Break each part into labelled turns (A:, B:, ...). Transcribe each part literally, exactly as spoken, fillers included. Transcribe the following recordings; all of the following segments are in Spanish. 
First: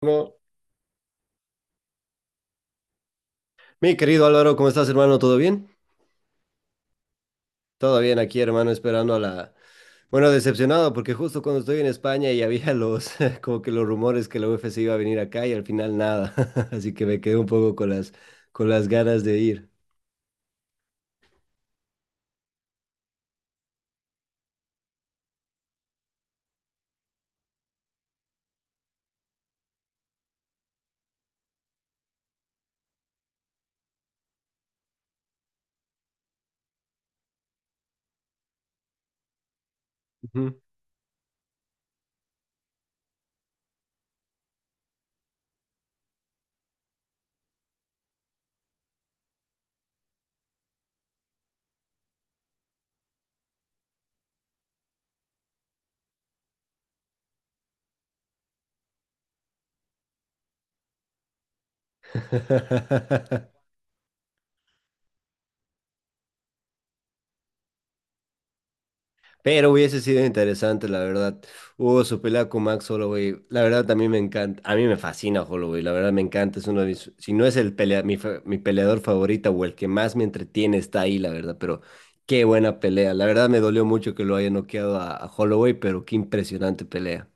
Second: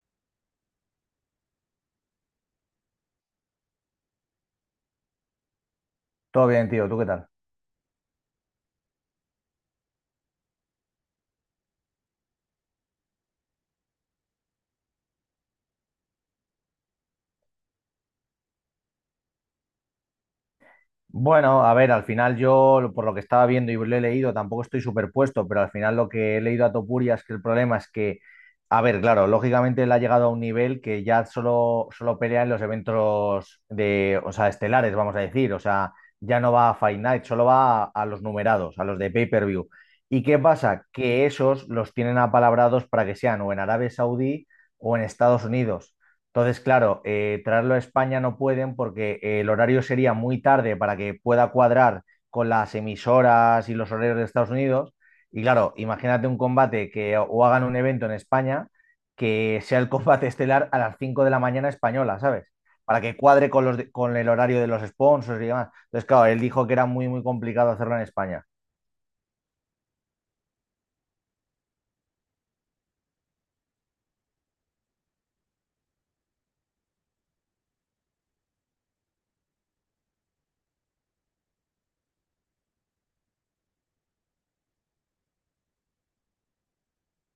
A: Bueno, mi querido Álvaro, ¿cómo estás, hermano? ¿Todo bien?
B: Todo bien, tío, ¿tú qué tal?
A: Todo bien aquí, hermano, esperando a la... Bueno, decepcionado, porque justo cuando estoy en España y había los, como que los rumores que la U F C iba a venir acá y al final nada. Así que me quedé un poco con las, con las ganas de ir.
B: Bueno, a ver, al final yo, lo- por lo que estaba viendo y lo he leído, tampoco estoy superpuesto, pero al final lo que he leído a Topuria es que el problema es que, a ver, claro, lógicamente él ha llegado a un nivel que ya solo, solo pelea en los eventos de, o sea, estelares, vamos a decir, o sea, ya no va a Fight Night, solo va a, a los numerados, a los de pay-per-view. ¿Y qué
A: Ujú.
B: pasa? Que esos los tienen apalabrados para que sean o en Arabia Saudí o en Estados Unidos. Entonces, claro, eh, traerlo a España no pueden porque eh, el horario sería muy tarde para que pueda cuadrar con las emisoras y los horarios de Estados Unidos. Y claro, imagínate un combate que o hagan un evento en España que sea el combate estelar a las cinco de la mañana española, ¿sabes? Para que cuadre con los de- con el horario de los sponsors y demás. Entonces, claro, él dijo que era muy, muy complicado hacerlo en España.
A: Pero hubiese sido interesante, la verdad. Hubo su pelea con Max Holloway. La verdad, también me encanta. A mí me fascina Holloway. La verdad, me encanta. Es uno de mis. Si no es el pelea, mi, fa- mi peleador favorita o el que más me entretiene, está ahí, la verdad. Pero qué buena pelea. La verdad, me dolió mucho que lo haya noqueado a, a Holloway, pero qué impresionante pelea.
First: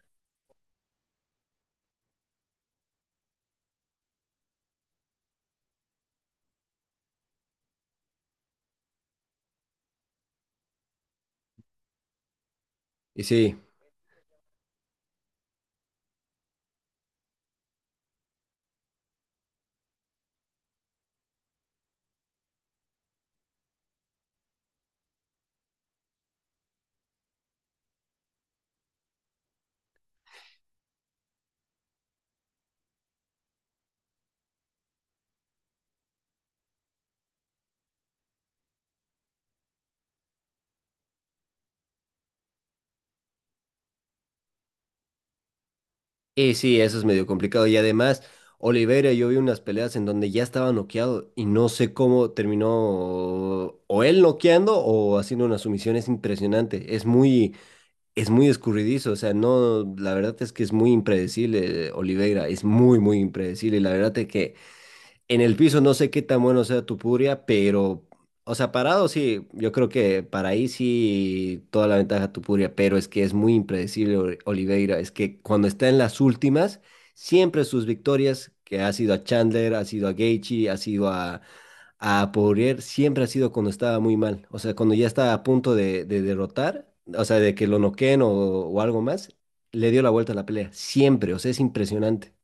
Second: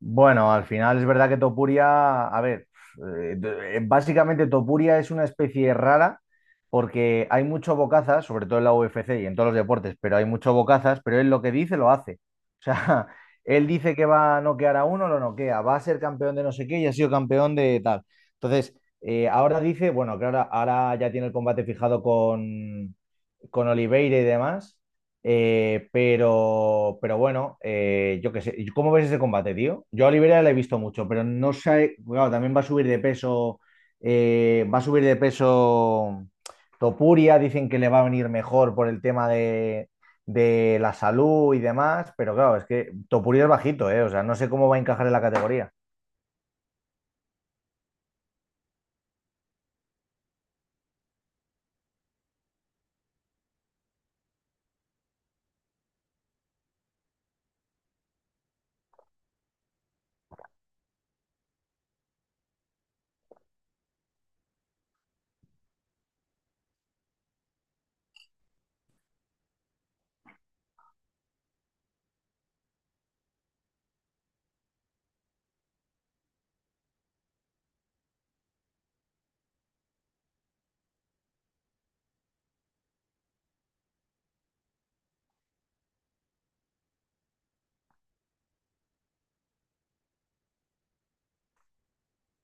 B: Bueno, al final es verdad que Topuria, a ver, eh, d- básicamente Topuria es una especie rara porque hay mucho bocazas, sobre todo en la U F C y en todos los deportes, pero hay mucho bocazas, pero él lo que dice lo hace. O sea,
A: Y sí,
B: él dice que va a noquear a uno, lo noquea, va a ser campeón de no sé qué y ha sido campeón de tal. Entonces, eh, ahora dice, bueno, claro, ahora ya tiene el combate fijado con, con Oliveira y demás. eh, pero, pero bueno, eh, yo qué sé. ¿Cómo ves ese combate, tío? Yo a Oliveira le he visto mucho, pero no sé. Claro, también va a subir de peso. Eh, va a subir de peso Topuria. Dicen que le va a venir mejor por el tema de, de la salud y demás. Pero claro, es que Topuria es bajito, ¿eh? O sea, no sé cómo va a encajar en la categoría.
A: Y sí, eso es medio complicado. Y además, Oliveira, yo vi unas peleas en donde ya estaba noqueado y no sé cómo terminó o él noqueando o haciendo una sumisión. Es impresionante. Es muy, es muy escurridizo. O sea, no, la verdad es que es muy impredecible, eh, Oliveira. Es muy, muy impredecible. Y la verdad es que en el piso no sé qué tan bueno sea tu puria, pero, o sea, parado sí, yo creo que para ahí sí toda la ventaja tu puria, pero es que es muy impredecible Ol- Oliveira, es que cuando está en las últimas, siempre sus victorias, que ha sido a Chandler, ha sido a Gaethje, ha sido a, a Poirier, siempre ha sido cuando estaba muy mal, o sea, cuando ya estaba a punto de, de derrotar, o sea, de que lo noqueen o, o algo más, le dio la vuelta a la pelea, siempre, o sea, es impresionante.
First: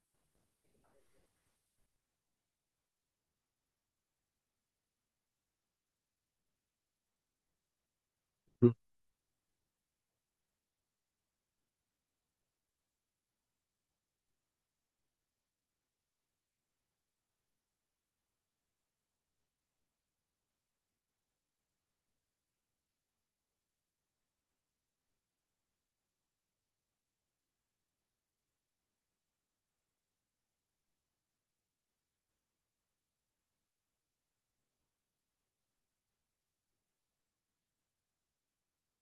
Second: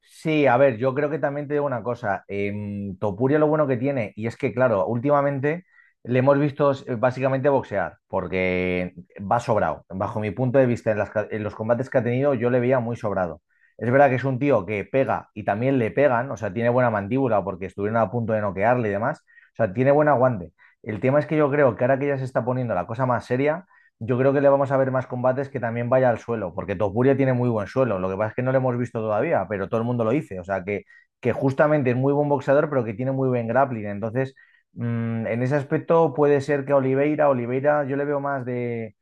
B: Sí, a ver, yo creo que también te digo una cosa. em, Topuria lo bueno que tiene, y es que, claro, últimamente le hemos visto eh, básicamente boxear, porque va sobrado. Bajo mi punto de vista, en, las ca- en los combates que ha tenido, yo le veía muy sobrado. Es verdad que es un tío que pega y también le pegan, o sea, tiene buena mandíbula porque estuvieron a punto de noquearle y demás. O sea, tiene buen aguante. El tema es que yo creo que ahora que ya se está poniendo la cosa más seria. Yo creo que le vamos a ver más combates que también vaya al suelo, porque Topuria tiene muy buen suelo. Lo que pasa es que no lo hemos visto todavía, pero todo el mundo lo dice. O sea, que, que justamente es muy buen boxeador, pero que tiene muy buen grappling. Entonces, mm, en ese aspecto puede ser que Oliveira, Oliveira, yo le veo más de,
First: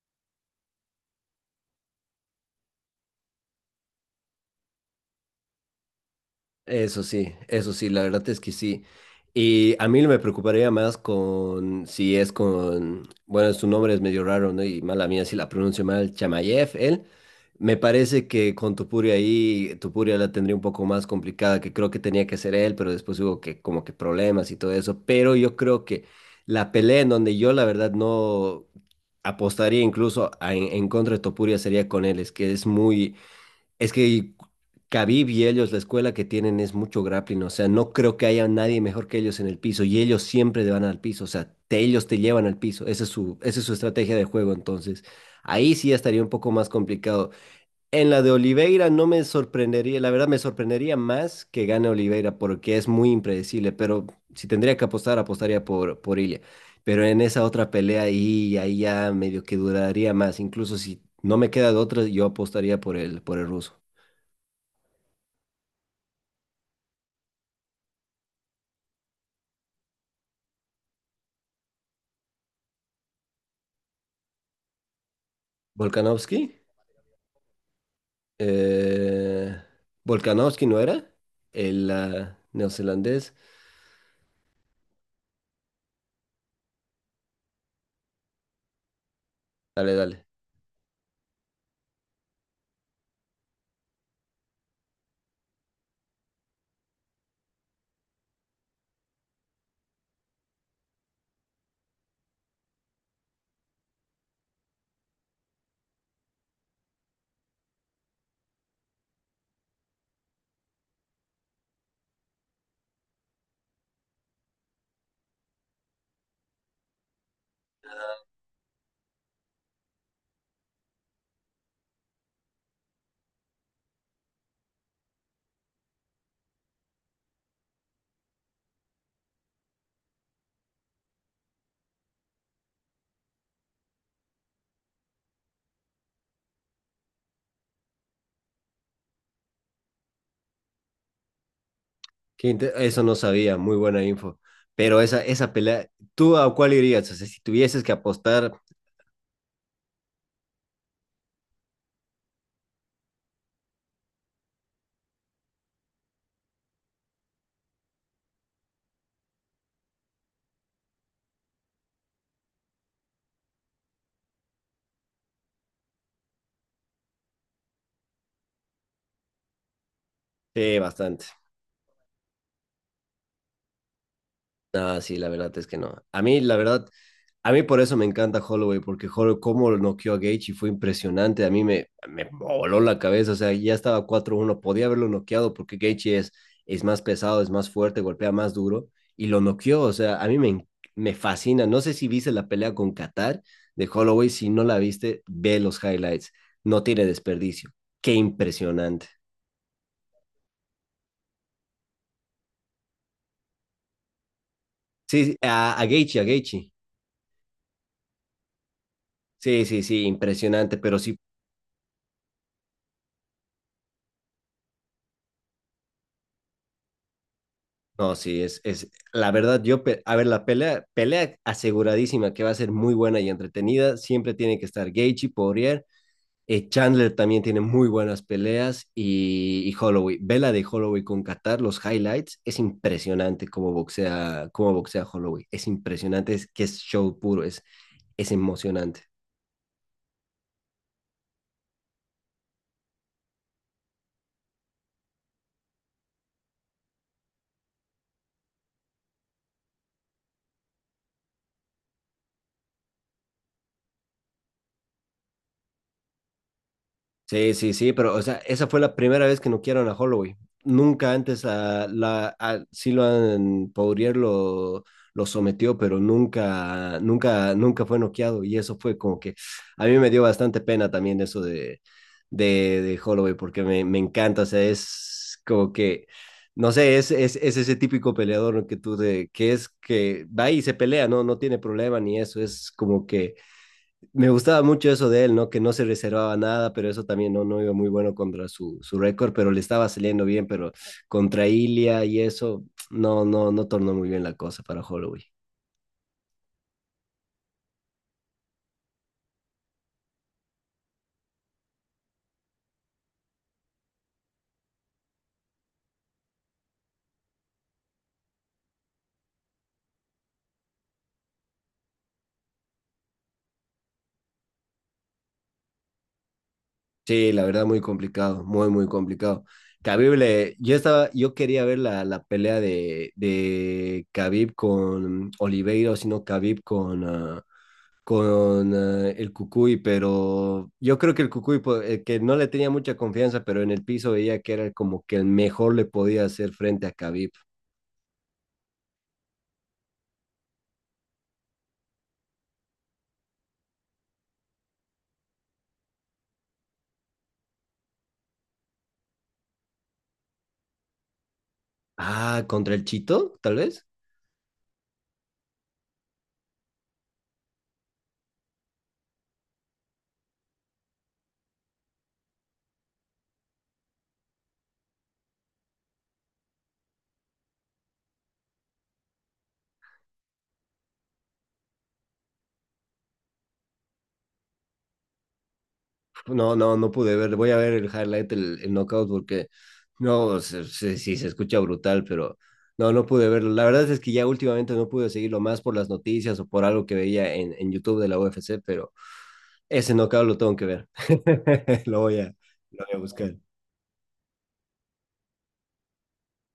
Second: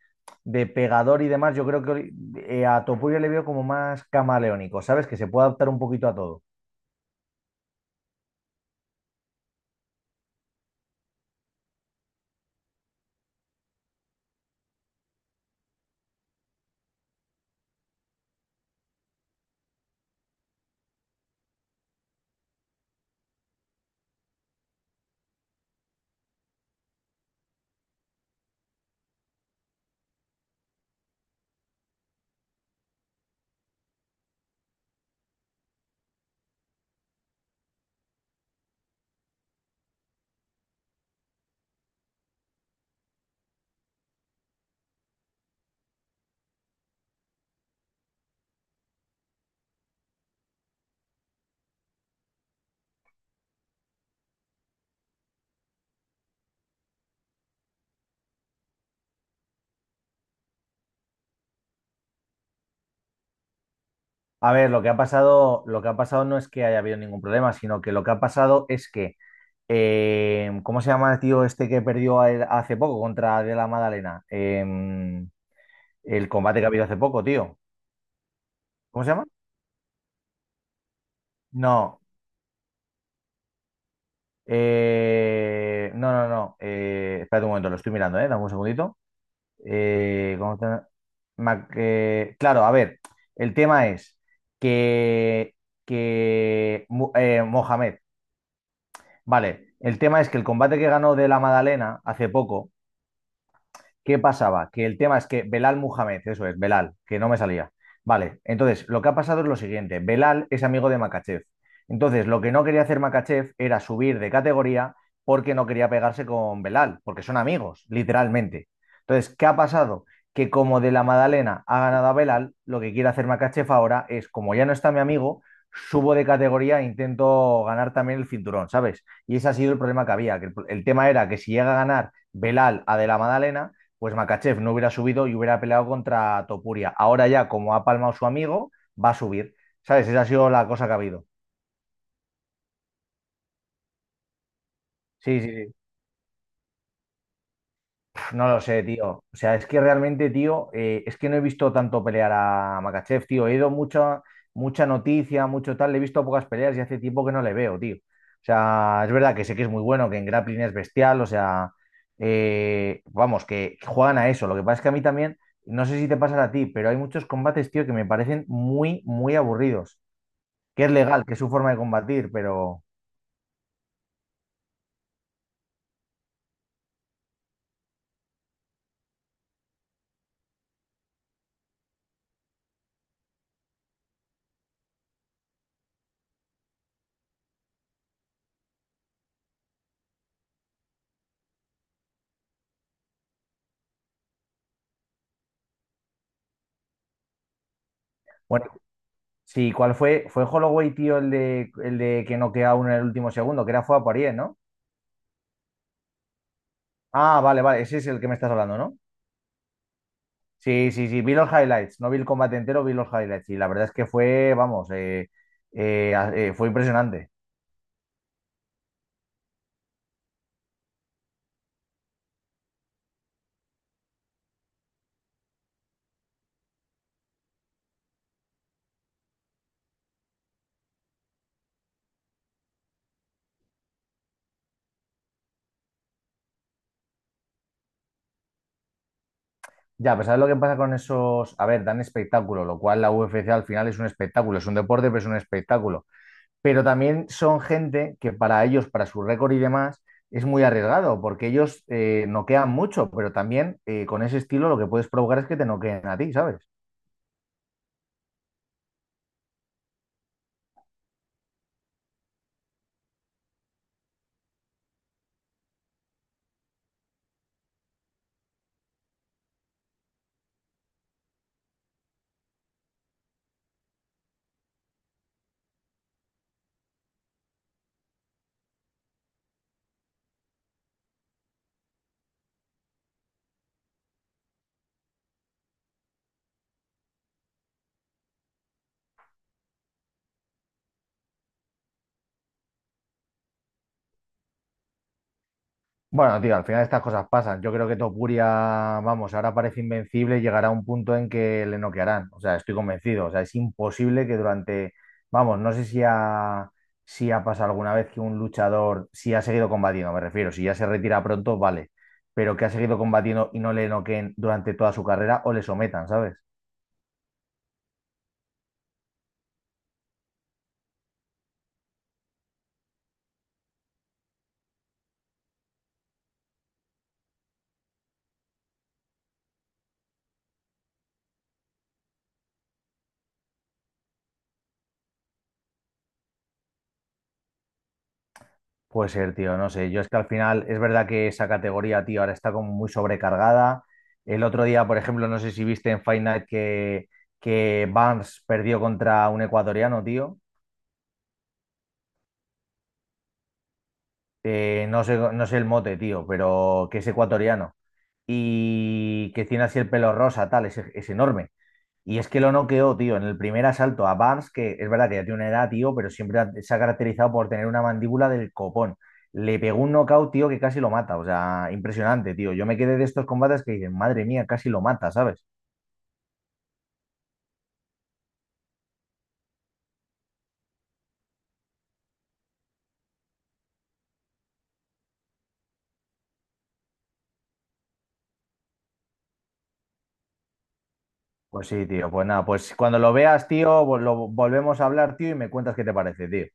B: de pegador y demás. Yo creo que Oli- eh, a Topuria le veo como más camaleónico, ¿sabes? Que se puede adaptar un poquito a todo.
A: Eso sí, eso sí, la verdad es que sí. Y a mí me preocuparía más con si es con, bueno, su nombre es medio raro, ¿no? Y mala mía si la pronuncio mal, Chamayev, él. Me parece que con Topuria ahí, Topuria la tendría un poco más complicada, que creo que tenía que ser él, pero después hubo que como que problemas y todo eso. Pero yo creo que la pelea en donde yo la verdad no apostaría incluso a- en, en contra de Topuria sería con él, es que es muy es que Khabib y ellos, la escuela que tienen es mucho grappling, o sea, no creo que haya nadie mejor que ellos en el piso y ellos siempre te van al piso, o sea, te- ellos te llevan al piso, esa es su, esa es su estrategia de juego, entonces ahí sí ya estaría un poco más complicado. En la de Oliveira no me sorprendería, la verdad me sorprendería más que gane Oliveira porque es muy impredecible, pero si tendría que apostar, apostaría por, por Ilia. Pero en esa otra pelea ahí, ahí ya medio que duraría más, incluso si no me queda de otra, yo apostaría por el, por el ruso.
B: A ver, lo que ha pasado, lo que ha pasado no es que haya habido ningún problema, sino que lo que ha pasado es que Eh, ¿cómo se llama el tío este que perdió a él hace poco contra De la Madalena? Em, el
A: Volkanovski.
B: combate que ha habido hace poco, tío. ¿Cómo se llama?
A: eh, Volkanovski, ¿no era? El
B: No.
A: ah, neozelandés.
B: Eh, no, no, no. Eh, espérate un momento, lo estoy mirando, ¿eh? Dame un segundito.
A: Dale, dale.
B: Eh, ¿cómo te- Mac- eh, claro, a ver, el tema es que, que Mu- eh, Mohamed, vale, el tema es que el combate que ganó De la Madalena hace poco. ¿Qué pasaba? Que el tema es que Belal Muhammad, eso es, Belal, que no me salía. Vale, entonces lo que ha pasado es lo siguiente: Belal es amigo de Makachev. Entonces, lo que no quería hacer Makachev era subir de categoría porque no quería pegarse con Belal, porque son amigos, literalmente. Entonces, ¿qué ha pasado? Que como de la Madalena ha ganado a Belal, lo que quiere hacer Makachev ahora es, como ya no está mi amigo, subo de categoría e intento ganar también el cinturón, ¿sabes? Y ese ha sido el problema que había, que el, el tema era que si llega a ganar Belal a de la Madalena, pues Makachev no hubiera subido y hubiera peleado contra Topuria. Ahora ya, como ha palmado su amigo, va a subir. ¿Sabes? Esa ha sido la cosa que ha habido.
A: Qué inte- Eso no sabía, muy buena info. Pero esa,
B: Sí, sí,
A: esa
B: sí.
A: pelea, ¿tú a cuál irías? O sea, si tuvieses que
B: No
A: apostar,
B: lo sé, tío. O sea, es que realmente, tío, eh, es que no he visto tanto pelear a Makachev, tío. He ido mucha, mucha noticia, mucho tal. Le he visto pocas peleas y hace tiempo que no le veo, tío. O sea, es verdad que sé que es muy bueno, que en grappling es bestial. O sea, eh, vamos, que juegan a eso. Lo que pasa es que a mí también, no sé si te pasa a ti, pero hay muchos combates, tío, que me parecen muy, muy aburridos.
A: eh,
B: Que es legal,
A: bastante.
B: que es su forma de combatir, pero
A: Ah, sí, la verdad es que no. A mí, la verdad, a mí por eso me encanta Holloway, porque Holloway, cómo lo noqueó a Gaethje fue impresionante. A mí me, me voló la cabeza. O sea, ya estaba cuatro uno, podía haberlo noqueado porque Gaethje es, es más pesado, es más fuerte, golpea más duro y lo noqueó. O sea, a mí me, me fascina. No sé si viste la pelea con Qatar de Holloway. Si no la viste, ve los highlights. No tiene desperdicio. Qué
B: bueno,
A: impresionante.
B: sí, ¿cuál fue? Fue Holloway, tío, el de, el de que noquea a uno en el último segundo, que era fue a Poirier, ¿no?
A: Sí, sí, a, a Gaethje, a Gaethje.
B: Ah, vale, vale, ese es el que me estás hablando, ¿no?
A: Sí, sí, sí, impresionante.
B: Sí,
A: Pero
B: sí,
A: sí,
B: sí, vi los highlights, no vi el combate entero, vi los highlights y la verdad es que fue, vamos, eh, eh, a- eh, fue impresionante.
A: no, sí, es, es la verdad, yo, pe- a ver, la pelea, pelea aseguradísima que va a ser muy buena y entretenida, siempre tiene que estar Gaethje, Poirier, eh, Chandler también tiene muy buenas peleas y, y Holloway, vela de Holloway con Qatar, los highlights, es impresionante cómo boxea, cómo boxea Holloway, es impresionante, es que es show puro, es, es emocionante.
B: Ya, pues ¿sabes lo que pasa con esos? A ver, dan espectáculo, lo cual la U F C al final es un espectáculo, es un deporte, pero es un espectáculo. Pero también son gente que para ellos, para su récord y demás, es muy arriesgado, porque ellos eh, noquean mucho, pero también eh, con ese estilo lo que puedes provocar es que te noqueen a ti, ¿sabes?
A: Sí, sí, sí, pero o sea, esa fue la primera vez que noquearon a Holloway. Nunca antes a la a Silvan Poirier lo, lo sometió, pero nunca, nunca, nunca fue noqueado. Y eso fue como que a mí me dio bastante pena también eso de, de, de Holloway, porque me, me encanta. O sea, es como que, no sé, es, es, es ese típico peleador que tú de, que es que va y se pelea, no, no tiene problema ni eso. Es como que me gustaba mucho eso de él, ¿no? Que no se reservaba nada, pero eso también no, no iba muy bueno contra su, su récord, pero le estaba saliendo bien, pero contra Ilia y eso, no, no, no tornó muy bien la cosa para Holloway.
B: Bueno, tío, al final estas cosas pasan. Yo creo que Topuria, vamos, ahora parece invencible y llegará un punto en que le noquearán. O sea, estoy convencido. O sea, es imposible que durante, vamos, no sé si ha, si ha pasado alguna vez que un luchador, si ha seguido combatiendo, me refiero, si ya se retira pronto, vale, pero que ha seguido combatiendo y no le noqueen durante toda su carrera o le sometan, ¿sabes?
A: Sí, la verdad, muy complicado, muy, muy complicado. Khabib, le- yo estaba, yo quería ver la, la pelea de, de Khabib con Oliveira, o si no, Khabib con, ah, con eh, el Cucuy, pero yo creo que el Cucuy, po- eh, que no le tenía mucha confianza, pero en el piso veía que era como que el mejor le podía hacer frente a Khabib.
B: Puede ser, tío, no sé. Yo es que al final es verdad que esa categoría, tío, ahora está como muy sobrecargada. El otro día, por ejemplo, no sé si viste en Fight Night que, que Barnes perdió contra un ecuatoriano, tío.
A: Ah, contra el Chito, tal vez.
B: Eh, no sé, no sé el mote, tío, pero que es ecuatoriano. Y que tiene así el pelo rosa, tal, es, es enorme. Y es que lo noqueó, tío, en el primer asalto a Barnes, que es verdad que ya tiene una edad, tío, pero siempre ha- se ha caracterizado por tener una mandíbula del copón. Le pegó un knockout, tío, que casi lo mata. O sea, impresionante, tío. Yo me quedé de estos combates que dicen, madre mía, casi lo mata, ¿sabes?
A: No, no, no pude ver. Voy a ver el highlight, el, el knockout, porque no, se- se- sí, se escucha brutal, pero no, no pude verlo. La verdad es que ya últimamente no pude seguirlo más por las noticias o por algo que veía en, en YouTube de la U F C, pero ese knockout lo tengo que ver.
B: Pues sí,
A: Lo
B: tío.
A: voy
B: Pues
A: a,
B: nada, pues
A: lo voy a
B: cuando lo
A: buscar.
B: veas, tío, vol- lo volvemos a hablar, tío, y me cuentas qué te parece, tío.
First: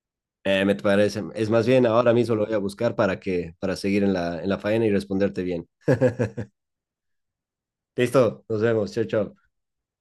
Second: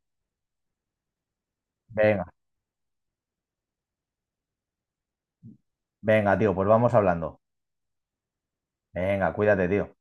A: Eh, me parece. Es más bien, ahora
B: Venga,
A: mismo lo voy a buscar para que, para seguir en la, en la faena y responderte bien.
B: venga, tío, pues vamos hablando.
A: Listo, nos vemos. Chao,
B: Venga,
A: chao.
B: cuídate, tío.